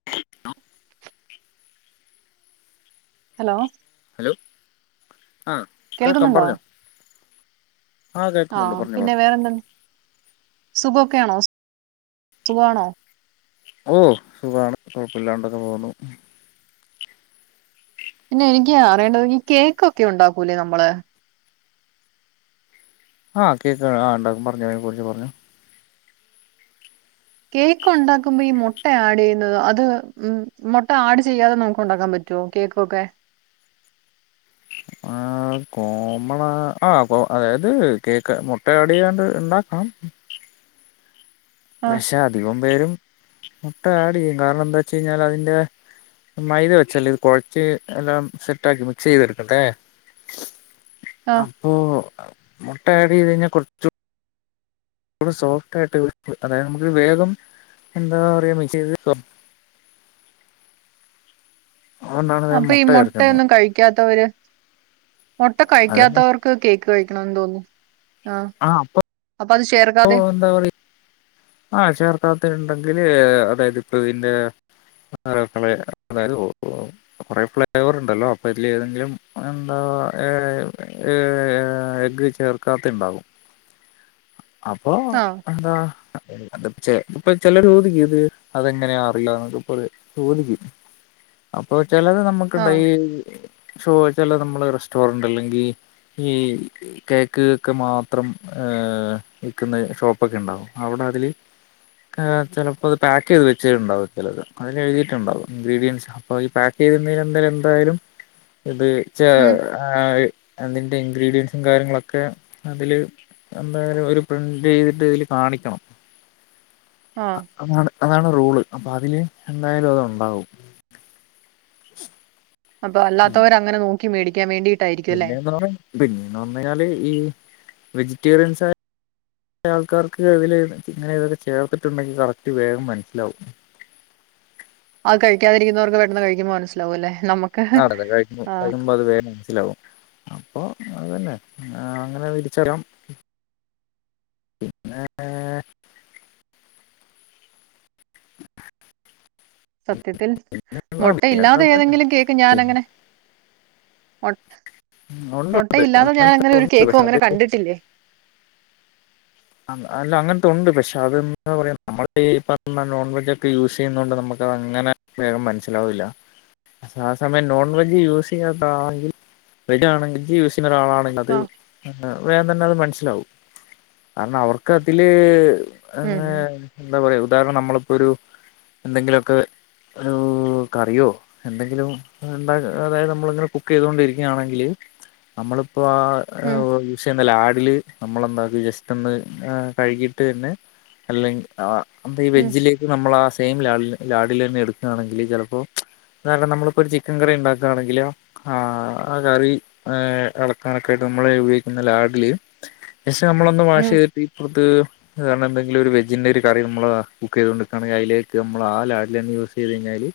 [inaudible] Hello hello ആ കേൾക്കാം കേൾക്കുന്നുണ്ടോ പറഞ്ഞോ ആ കേൾക്കുന്നുണ്ട് പറഞ്ഞോ പിന്നെ പറഞ്ഞോ വേറെന്ത സുഖൊക്കേണോ സുഖാണോ ഓഹ് സുഖമാണ് കൊഴപ്പില്ലാണ്ടങ്ങ് പോകുന്നു പിന്നെ എനിക്ക് അറിയേണ്ടത് ഈ കേക്കൊക്കെ ഉണ്ടാക്കൂലേ നമ്മള് ആഹ് കേക്ക് ആ ഉണ്ടാക്കും പറഞ്ഞോ അതിനെ കുറിച്ച് പറഞ്ഞാേ കേക്ക് ഉണ്ടാക്കുമ്പോ ഈ മുട്ട ആഡ് ചെയ്യുന്നത് അത് ഉ മുട്ട ആഡ് ചെയ്യാതെ നമുക്ക് ഉണ്ടാക്കാൻ പറ്റോ റ്റൂ കേക്കോക്കെ ആ കോമണാ ആ കോ അതായത് കേക്ക് മുട്ട ആഡ് ചെയ്യാണ്ട് ഉണ്ടാക്കാം ആഹ് പക്ഷെ അധികം പേരും മുട്ട ആഡ് ചെയ്യും കാരണം എന്താ വെച്ച് കഴിഞ്ഞാൽ അതിന്റെ മൈദ വെച്ചല്ലേ ഇത് കുഴച്ച് എല്ലാം സെറ്റ് ആക്കി മിക്സ് ചെയ്തെടുക്കട്ടെ ആഹ് അപ്പോ മുട്ട ആട് ചെയ്ത് കഴിഞ്ഞാൽ കൊറച്ചു സോഫ്റ്റ് ആയിട്ട് കിട്ടും അതായത് നമുക്ക് വേഗം എന്താ പറയാ മിക്സ് ചെയ്ത് അതുകൊണ്ടാണ് വേഗം അപ്പൊ ഈ മുട്ട ചേർക്കുന്നത് മുട്ടയൊന്നും കഴിക്കാത്തവര് മുട്ട അതന്നെ കഴിക്കാത്തവർക്ക് കേക്ക് കഴിക്കണന്ന് തോന്നുന്നു ആ അപ്പൊ അത് ചേർക്കാ ഓ എന്താ പറയ് ആഹ് ചേർക്കാത്തെണ്ടെങ്കില് അതായത് ഇപ്പൊതിന്റെ [unintelligible] അതായത് ഓ കൊറെ ഫ്ലേവറ്ണ്ടല്ലോ അപ്പൊ അതില് ഏതെങ്കിലും എന്താ ഏ ഏ ഏ എഗ് വെച്ച് ചേർക്കാത്തെണ്ടാകും അപ്പോ ആഹ് എന്താ ഇപ്പം ചിലര് ചോദിക്കും ഇത് അതെങ്ങനെ അറിയാ എന്നൊക്കെ പറയും ചോദിക്കും അപ്പൊ ചിലര് നമുക്കുണ്ട് ആഹ് ഈ ഷോ ചില നമ്മള് റെസ്റ്റോറന്റ് അല്ലെങ്കി ഈ കേക്ക്ഒക്കെ മാത്രം ഏഹ് നിൽക്കുന്ന ഷോപ്പൊക്കെ ഉണ്ടാവും അവിടെ അതിൽ ചിലപ്പോ അത് പാക്ക് ചെയ്ത് വെച്ചിട്ടുണ്ടാവും ചിലത് അതിലെഴുതിയിട്ടുണ്ടാവും ഇഗ്രീഡിയൻസ് അപ്പൊ ഈ പാക്ക് ചെയ്തിരുന്ന എന്തായാലും എന്തായാലും ഇത് ഉം അതിന്റെ ഇൻഗ്രീഡിയൻസും കാര്യങ്ങളൊക്കെ അതില് എന്തായാലും ഒരു പ്രിന്റ് ചെയ്തിട്ട് ഇതില് കാണിക്കണം ആഹ് അതാണ് അതാണ് റൂള് അപ്പൊ അതില് എന്തായാലും അത് ഉണ്ടാവും അപ്പ അല്ലാത്തവരങ്ങനെ നോക്കി മേടിക്കാൻ വേണ്ടീ പിന്നെന്ന് പറ പിന്നേന്ന് പർഞ്ഞഴിഞ്ഞാല് ഈ വെജിറ്റേറിയൻസ് ആൾക്കാർക്ക് ഇതിൽ ഇങ്ങനെ ഇതൊക്കെ ചേർത്തിട്ടുണ്ടെങ്കിൽ കറക്റ്റ് വേഗം മനസ്സിലാവും അത് കഴിക്കാതിരിക്കുന്നർക്ക് പെട്ടെന്ന് കഴിക്കുമ്പോ മനസിലാവൂല്ലേ നമ്മു നാടന്ന് കഴിക്കും കഴിക്കുമ്പോ അത് വേ ലാവും അപ്പോ അതന്നെ അങ്ങനെ വിരിച്ചല്ലാം സത്യത്തിൽ ഉണ്ട് മുട്ടയില്ലാതെ ഏതെങ്കിലും കേക്ക് ഞാൻ അങ്ങനെ മുട്ടയില്ലാതെ ഞാൻ അങ്ങനത്തെ അങ്ങനെ ഒരു ഉണ്ട് കേക്കും പക്ഷെ അത് അങ്ങനെ കണ്ടിട്ടില്ലേ അല്ല അങ്ങൻത്തെ ഉണ്ട് പക്ഷെ അത എന്താ പറയാ നമ്മൾ ഈ പർഞ്ഞ നോൺ വെജാക്കെ യൂസ് ചെയ്യ്‌ണോണ്ട് നമുക്കതങ്ങനെ വേഗം മനസ്സിലാവൂല്ല ആഹ് സമയം നോൺ വെജ് യൂസ് ചെയ്യാതാണെങ്കിൽ വെജ് ആണെങ്കി വെജ് യൂസെയ്യ്ണ ഒരാളാണെങ്കി അത് ആഹ് വേം തന്നെ അത് മനസ്സിലാവും കാരണം അവർക്ക് അതില് ഉം എന്താ പറയാ ഉദാഹരണം നമ്മളിപ്പോ ഒരു എന്തെങ്കിലുമൊക്കെ ഹലോ കറിയോ എന്തെങ്കിലും ഉണ്ടാ അതായത് നമ്മളിങ്ങനെ കുക്ക് ചെയ്തുകൊണ്ടിരി ക്കാണെങ്കിൽ നമ്മളിപ്പോ ഉം ആഹ് പക്ഷേ എന്നാല് ആഡില് നമ്മളെന്താക്കും ജസ്റ്റ് ഒന്ന് കഴു കഴുകീയിട്ട് തന്നെ അല്ലെങ്കി ആഹ് എന്താ ഈ ഉം വെജിലേക്ക് നമ്മൾ ആഹ് സെയിം ലാ ലാഡിലന്നെ എടുക്കുകയാണെങ്കിൽ ചെലപ്പോ [unintelligible] ണം നമ്മളിപ്പോ ഒരു ചിക്കൻ കറി ഉണ്ടാക്കാണെങ്കിലോ ആഹ് ആഹ് കറി അളക്കാനൊക്കെ ആയിട്ട് നമ്മള് ഉപയോഗിക്കുന്ന ലാഡില് പക്ഷെ നമ്മളൊന്ന് വാഷ് ഉം ചെയ്തിട്ട് [unintelligible] കാരണം എന്തെങ്കില ഒരു വെജിന്റെ ഒരു കറി നമ്മള് കുക്ക് ചെയ്തോണ്ട് ക്കാണെങ്കിൽ അയ്ലേക്ക് നമ്മള് ആഹ് ലാടിലെന്ന യൂസ് ചെയ്ത് കഴിഞ്ഞാല്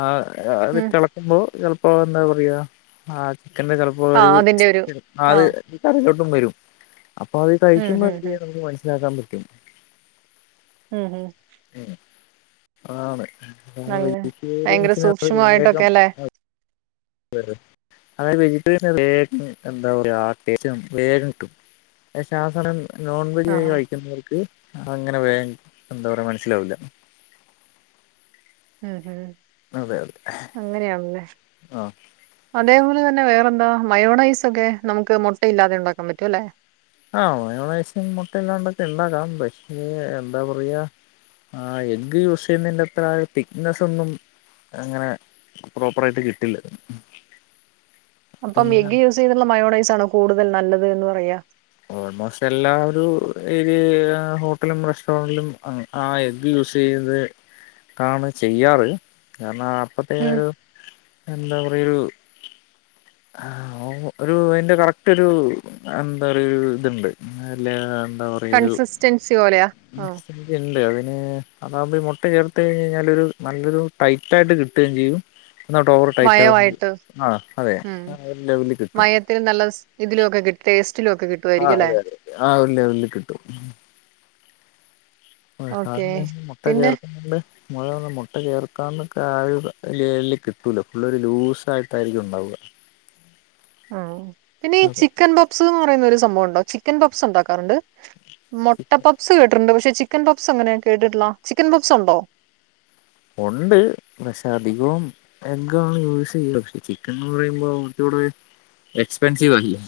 ആഹ് അത് ഉം ഇട്ടളക്കുമ്പോ ചെൽപ്പോ എന്താ പറയാ ആഹ് ചിക്കന്റെ ആഹ് അതിന്റെ ഒരു [unintelligible] അത് ആഹ് കടലോട്ടും വരും അപ്പൊ അത് ഉം കഴിക്കുമ്പോ ഉം ഉം നമുക്ക് മനസ്സിലാക്കാൻ പറ്റും ഹും ഹും അങ്ങനെ ഭയങ്കര സൂക്ഷ്മമായിട്ടൊക്കെ [unintelligible] അല്ലേ [unintelligible] അതായത് വെജിറ്റേറിയൻ വേഗം എന്താ പറയാ [unintelligible] വേഗം കിട്ടും പക്ഷാസനം നോൺവെജായി ആഹ് ആഹ് കഴിക്കുന്നവർക്ക് അങ്ങനെ വേഗ എന്താ പറയ മനസ്സിലാവില്ല ഏഹ് അതെ അതെ അങ്ങനെയാണ്ല്ലേ ആഹ് അതേപോലെ തന്നെ വേറെന്താ മയോണൈസ് ഒക്കെ നമുക്ക് മുട്ടയില്ലാതെ ഉണ്ടാക്കൻ പറ്റും അല്ലെ ആഹ് മയോണൈസ് മുട്ട ഇല്ലാണ്ടൊക്കെ ഇണ്ടാക്കാം പക്ഷെ എന്താ പറയാ ആ എഗ് യൂസ് ചെയ്യുന്നതിന്റെ അത്ര തിക്നെസ്സ് ഒന്നും അങ്ങനെ പ്രോപ്പർ ആയിട്ട് കിട്ടില്ല അപ്പം പിന്നെ എഗ്ഗ് യൂസ് ചെയ്ത്ള്ള മയോണൈസ് ആണോ കൂടുതൽ നല്ലത് എന്ന് പറയാ ഓൾമോസ്റ്റ് എല്ലാ ഒരു ഏരിയയിലുള്ള ഹോട്ടലും റെസ്റ്റോറന്റിലും അങ്ങനെ ആ എഗ്ഗ് യൂസ് ചെയ്ത് കാണ് ചെയ്യാറ് കാരണം അപ്പ ത്തേ ഉം ഒരു എന്താ പറയാ ഒരു ആ ഒരു അതിന്റെ കറക്‌റ്റൊരു എന്താ പറയ ഇതുണ്ട് ആല്ലേ ഉണ്ടാവ കൺസിസ്റ്റൻസി പോലെയ ആ ഉണ്ട് അതിന് അതാകുമ്പോ ഈ മുട്ട ചേർത്ത് കഴിഞ്ഞ് കഴിഞ്ഞാൽ ഒരു നല്ലൊരു ടൈറ്റായിട്ട് കിട്ടുകയും ചെയ്യും എന്നാ ട്ട് ഓവറ് ടൈറ്റ് ആക ആ അതെ ആ ഒരു ലെവലിൽ കിട്ടും മയത്തിലും നല്ല ഇതിലൊക്കെ കിട്ടി ടേസ്റ്റിലും ഒക്കെ കി ആഹ് അതെ അതെ ആഹ് ഒരു ലെവൽ കിട്ടും ഓക്കെ [unintelligible] മുട്ട പിന്നെ ചേർക്കുന്നുണ്ട് മുഴ മുട്ട ചേർക്കാതൊക്കെ ആഴ ലലിൽ കിട്ടൂല്ല ഫുള്ളൊ ഒരു ലൂസായിട്ടായിരിക്കും ഉണ്ടാവുക ആഹ് പിന്നെ ഈ അതെ ചിക്കൻ പപ്സ് എന്ന് പറയുന്ന ഒരു സംഭവൊണ്ടാ ചിക്കൻ പപ്സ് ഇണ്ടാക്കാറ്ണ്ട്? മൊട്ട പപ്സ് കേട്ടിട്ട്ണ്ട് പക്ഷെ ചിക്കൻ പപ്സ് ങ്ങനെ കേട്ടിട്ടില്ല ചിക്കൻ പപ്സ് ഉണ്ടോ? ഒണ്ട് പക്ഷെ അധികവും. എഗ്ഗ് ആണ് യൂസ് ചെയ്യുന്നത് ചിക്കൻ എന്ന് പറയുമ്പോ എക്സ്പെൻസിവ് അല്ലെ.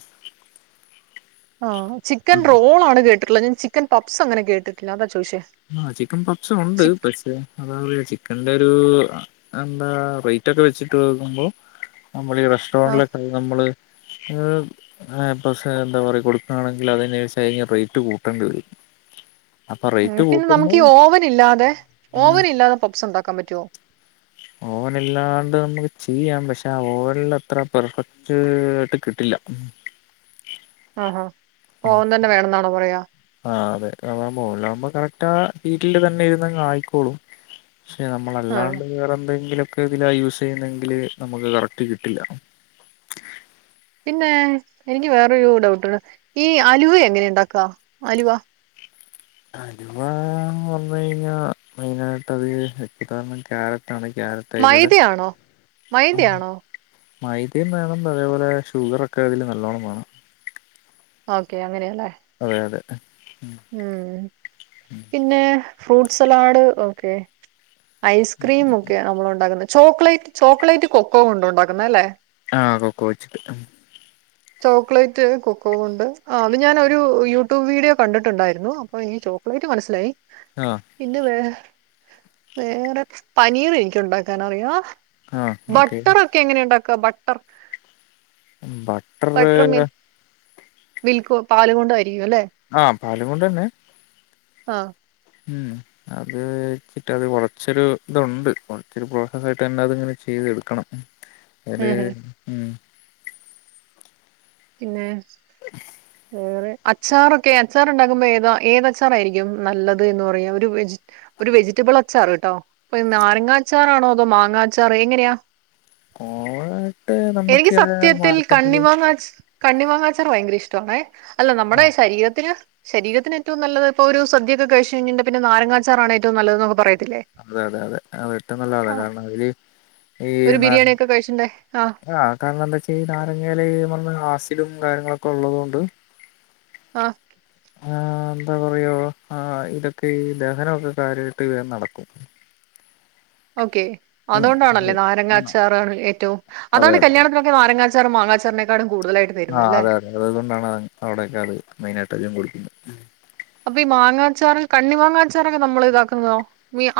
ആഹ് ചിക്കൻ റോൾ ആണ് കേട്ടിട്ടുള്ളത് ഞാൻ ചിക്കൻ പപ്പ്സ് അങ്ങനെ കേട്ടി ട്ടില്ല അതാ ചോദിച്ചേ ആഹ് ചിക്കൻ പപ്സും ഉണ്ട് ചിക്ക് പക്ഷേ. അതാ പറ ചിക്കന്റൊരു എന്താ റേറ്റ് ഒക്കെ വെച്ചിട്ട് നോക്കുമ്പോ. നമ്മളീ ആ റെസ്റ്റോറൻറിലൊക്കെ നമ്മള്. ഏഹ് അങ്ങനെ പക്ഷെ എന്താ പറയാ കൊടുക്കുകയാണെങ്കിൽ അതനുരിച്ച് റേറ്റ് കൂട്ടേണ്ടി വരും. അപ്പ ഉം പിന്നെ നമുക്ക് ഈ ഓവൻ ഇല്ലാതെ ഉം ഓവൻ ഇല്ലാതെ പപ്സ് ഉണ്ടാക്കാൻ പറ്റോ. ഓവനില്ലാണ്ട് നമുക്ക് ചെയ്യാം പക്ഷെ ആ ഓവനിൽ അത്ര പെർഫക്ട്. ഫെക്റ്റ് ട്ട് കിട്ടില്ല. ആഹ് അഹ് ഓവൻ തന്നെ വേണന്നാണോ പറയാ. ആഹ് അതെ അതാകുമ്പോ ഓവൻലാകുമ്പോ കറക്റ്റ് ആ ഹീറ്റില് തന്നെ ഇരുന്നായിക്കോളും. പക്ഷെ ആ നമ്മളല്ലാണ്ട് വേറെന്തെങ്കിലൊക്കെ ഇതിലാ യൂസ് ചെയ്യുന്നെങ്കില് നമുക്ക് കറക്റ്റ് കിട്ടില്ല. പിന്നെ എനിക്ക് വേറൊരു ഡൗട്ടുണ്ട് ഈ അലുവ എങ്ങനെ ഉണ്ടാക്കാ അലുവ. അലുവാന്ന് പറഞ്ഞു കഴിഞ്ഞാ മെയിനായിട്ടതില് ക്യാരറ്റാണ് ക്യാരറ്റ് മൈദയാണോ [unintelligible] മൈദയാണോ മൈദം വേണം അതേപോലെ ഷുഗർ ഒക്കെ അതില് നല്ലോണം വേണം. ഓക്കെ അങ്ങനേല്ലേ. അതെ അതെ ഉം. ഉംഹ് പിന്നെ ഫ്രൂട്ട് സലാഡ് ഓക്കെ. ഐസ്ക്രീം ഒക്കെയ നമ്മൾ ഉണ്ടാക്കുന്നത് ചോക്ലേറ്റ് ചോക്ലേറ്റ് കൊക്കോ കൊണ്ട് ഉണ്ടാക്കുന്നതല്ലെ. ആഹ് കൊക്കോവച്ചിട്ട്. ചോക്ലേറ്റ് കൊക്കോ കൊണ്ട് ആ അത് ഞാനൊരു യൂട്യൂബ് വീഡിയോ കണ്ടിട്ടുണ്ടായിരുന്നു അപ്പൊ ഈ. പ്ലൈറ്റ് മനസ്സിലായി ആഹ്. പിന്നെ വേ വേറെ പനീറ് എനീക്ക് ഉണ്ടാക്കാൻ അറിയാ. ആ ഓക്കെ ബട്ടറൊക്കെ എങ്ങനെ ഉണ്ടാക്ക ബട്ടർ. ബ പട്ട്റ്മിൽ മിൽക്ക് പാല് കൊണ്ടയിരിക്കും അല്ലെ. ആഹ് പാല് കൊണ്ടെന്നേ. ആഹ്. മ്മ്ഹ്. അത് [unintelligible] അത് കുറച്ചൊരു ഇതുണ്ട് കുറച്ചരു പ്രോസസ്സായിട്ട് തന്നെ അതിങ്ങനെ ചെയ്തെടുക്കണം. അത് ഉം ഉം പിന്നെ വേറെ. അച്ചാറൊക്കെ അച്ചാർ ഉണ്ടാക്കുമ്പോ ഏതാ ഏത് അച്ചാറായിരിക്കും നല്ലത് എന്ന് പറയാ ഒരു വെജി ഒരു വെജിറ്റബിൾ അച്ചാറ്ട്ടോ ഇപ്പൊ നാരങ്ങാച്ചാറാണോ അതോ മാങ്ങാച്ചാറാണോ എക്കന്നെയാ ഓവറായിട്ട് എനിക്ക് നമുക്ക് ആ സത്യത്തിൽ മാർക്കറ്റില് കണ്ണിമാങ്ങാ അച്ഛാ കണ്ണി മാങ്ങാച്ചാർ ഭയങ്കര ഇഷ്ടണ അല്ല ആ നമ്മുടെ ശരീരത്തിന്. ശരീത്തിന് ഏറ്റവും നല്ലത്പ്പോ ഒരു സദ്യൊക്കെ കഴിച്ച കഴിഞ്ഞ പിന്ന നാരങ്ങച്ചാറാണ് ഏറ്റവും നല്ലതന്നൊക്കെ പറ അതെ അതെ അതെ അതേറ്റെം നല്ല ആതാണ് കാരണം അതില് ഈ ന ല്ലെ ആഹ്. കാരണം എന്താ വെച്ച് കഴിഞ്ഞാല് [unintelligible] നാരങ്ങേയിലന്ന് പറഞ്ഞൽ ആസിഡും കാര്യങ്ങളൊക്കെ ഉള്ളതുകൊണ്ട് ആഹ് ആഹ് എന്താ പറയാ ആഹ് ഇതൊക്കെ ഈ ദഹനൊക്കെ കാര്യായിട്ട് വേനടക്കും ഓക്കെ ഉം അതോണ്ടാണല്ലേ അതെ ആ നാരങ്ങാച്ചാർ ഏറ്റവും അതെ അതാണ് അതെ കല്യാണത്തിന് നാരങ്ങാച്ചാറ് മാങ്ങാച്ചാറിനെക്കാളും കൂടുതലായിട്ട് ആ തരുന്നെ ല്ലേ അതെ അത് കൊണ്ടാണ് അവിടെയൊക്കെയത് മെയ്‌നായിട്ട് അധികം കൊടുക്കുന്നത് അപ്പൊ ഈ മാങ്ങാച്ചാറ് കണ്ണി മാങ്ങാച്ചാറൊക്കെ നമ്മള് ഇതാക്കുന്നതോ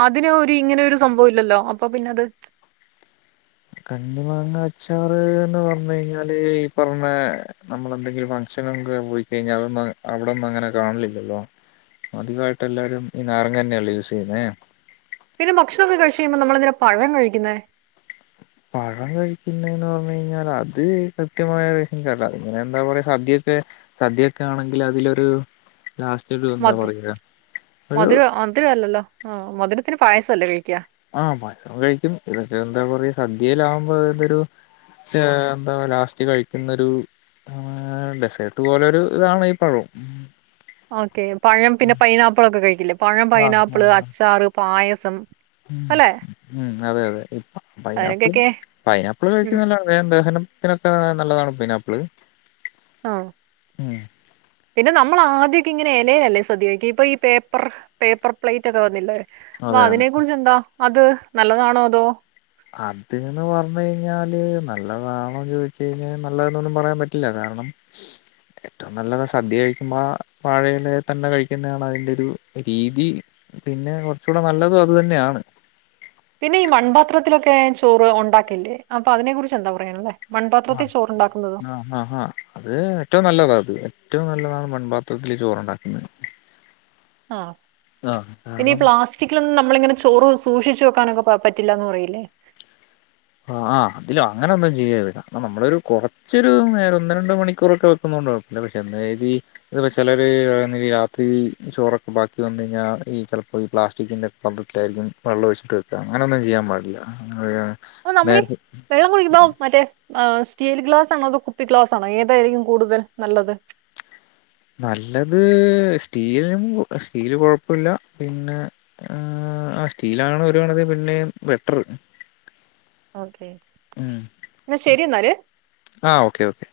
അതില് ഒരു ഇങ്ങനൊരു സംഭവല്ലല്ലോ അപ്പൊ പിന്നത് കണ്ണി മാങ്ങാച്ചാറ്ന്ന് പറഞ്ഞ് കഴിഞ്ഞാല് ഈ പറിണെ നമ്മളെന്തെങ്കിലും ഫംഗ്ഷനൊക്കെ പോയിക്കഴിഞ്ഞാൽ അതൊന്നും അവിടന്നും അങ്ങനെ കാണലില്ലല്ലോ അധികായിട്ട് എല്ലാരും ഈ നാരങ്ങന്നെയല്ലെ യൂസിയ്യുന്നേ പിന്നെ ഭക്ഷണൊക്കെ കഴിച്ച് കഴിയുമ്പോ നമ്മളെന്തിനാ പഴം കഴിക്കുന്നേ പഴം കഴിക്കുന്നേന്നറഞ്ഞ് കഴിഞ്ഞാല് അത് കൃത്യമായ റീസണിക്കറില്ല ഇങ്ങനെ എന്താ പറയാ സദ്യൊക്കെ സദ്യൊക്കെ ആണെങ്കിൽ അതിലൊരു ലാസ്റ്റ് ഒരു എന്താ മധ് പറയാ ഒരു മധുര മധുരല്ലല്ലോ ആഹ് മധുരത്തിന് പായസല്ലേ കഴിക്ക ആഹ് മധുരം കഴിക്കും ഇതൊക്കെ എന്താ പറയാ സദ്യയിലാവുമ്പൊ അതൊരു [unintelligible] എന്താ ലാസ്റ്റ് കഴിക്കുന്നൊരു ആഹ് ഡെസേർട്ട് പോലൊരു ഇതാണ് ഈ പഴം ഓക്കെ പഴം പിന്നെ പൈനാപ്പിളൊക്കെ കഴിക്കില്ലേ പഴം ആഹ് പൈനാപ്പിള് ആഹ് അച്ചാറ് പായസം ഉം അല്ലെ ഉം അതെ യതെ പൈനാപ്പിൾ അതിനൊക്കൊക്കെ പൈനാപ്പിള് ഉം കഴിക്കുന്നെ നല്ലതാണ് വേം ദഹനത്തിനൊക്കെ നല്ലതാണ് പൈനാപ്പിള് ഒഹ് ഉം പിന്നെ നമ്മളാദ്യൊക്കെ ഇങ്ങനെ ഇലേലല്ലേ സദ്യ കഴിക്ക ഇപ്പൊ ഈ പേപ്പർ പേപ്പർ പ്ലേറ്റൊക്കെ വന്നില്ലേ വ അതെ അതെ അതിനെ കുറിച്ചെന്താ അത് നല്ലതാണോ അതോ അത്ന്ന് പറഞ്ഞ്കഴിഞ്ഞാല് നല്ലതാണോന്ന് ചോദിച്ചുഴിഞ്ഞാൽ നല്ലതെന്നൊന്നും പറയാപറ്റില്ല കാരണം കേട്ടു നല്ലത് സദ്യ കഴിക്കുമ്പോ വാഴയിലെ തന്നെ കഴിക്കുന്നാണ് അതിന്റൊരു രീതി പിന്നെ കുറച്ചുടെ നല്ലതും അത് തന്നെയാണ് പിന്നെ ഈ മൺപാത്രത്തിലൊക്കെ ചോറ് ഉണ്ടാക്കില്ലേ അപ്പൊ അതിനെ കുറിച്ചെന്താ പറയാനുള്ളേ മൺപാത്രത്തിൽ ആഹ് ചോറുണ്ടാക്കുന്നത് ആഹ് ആഹ് ആഹ് അത് ഏറ്റവും നല്ലതാത് ഏറ്റവും നല്ലതാണ് മൺപാത്രത്തില് ചോറുണ്ടാക്കുന്നെ ആഹ് ഇനി കാരണം പ്ലാസ് സ്റ്റിക്കിലൊന്നും നമ്മളിങ്ങനെ ചോറ് സൂക്ഷിച്ച് വെക്കാനക്കെ പറ്റില്ലാന്ന് പറയില്ലേ ആഹ് അതിലോ അങ്ങനൊന്നും ചെയ്യരുത് കാരണം നമ്മളൊരു കുറച്ചൊരു നേരം ഒന്ന് രണ്ട് മണിക്കൂറൊക്കെ വെ വെക്കുന്നോണ്ട് കൊഴപ്പില്ല പക്ഷെ എന്ന് കരുതി അധവ ചെലര് രാത്രി ചോറൊക്കെ ബാക്കി വന്നഴിഞ്ഞാൽ ഈ ചെലപ്പോ ഈ പ്ലാസ്റ്റിക്കിന്റെ പാത്രത്തിലായിരിക്കും വെള്ളം ഒഴിച്ചിട്ട് വെക്ക അങ്ങനൊന്നും ചെയ്യാൻ പാടില്ല ആ അപ്പൊ നമ്മളീ വെള്ളം കുടിക്കുമ്പൊ മറ്റേ ആ സ്റ്റീൽ ഗ്ലാസാണോ അതൊ കുപ്പി ഗ്ലാസാണോ ഏതായിരിക്കും കൂടുതൽ നല്ലത് നല്ലത് സ്റ്റീലും സ്റ്റീല് കൊഴപ്പില്ല പിന്ന ആഹ് ആഹ് സ്റ്റീലാണ് ഒരു കണക്കിന് പിന്നേം ബെറ്റർ ഓക്കെ ഉം എന്നാ ശരിന്നാല് ആഹ് ഓക്കെ ഓക്കെ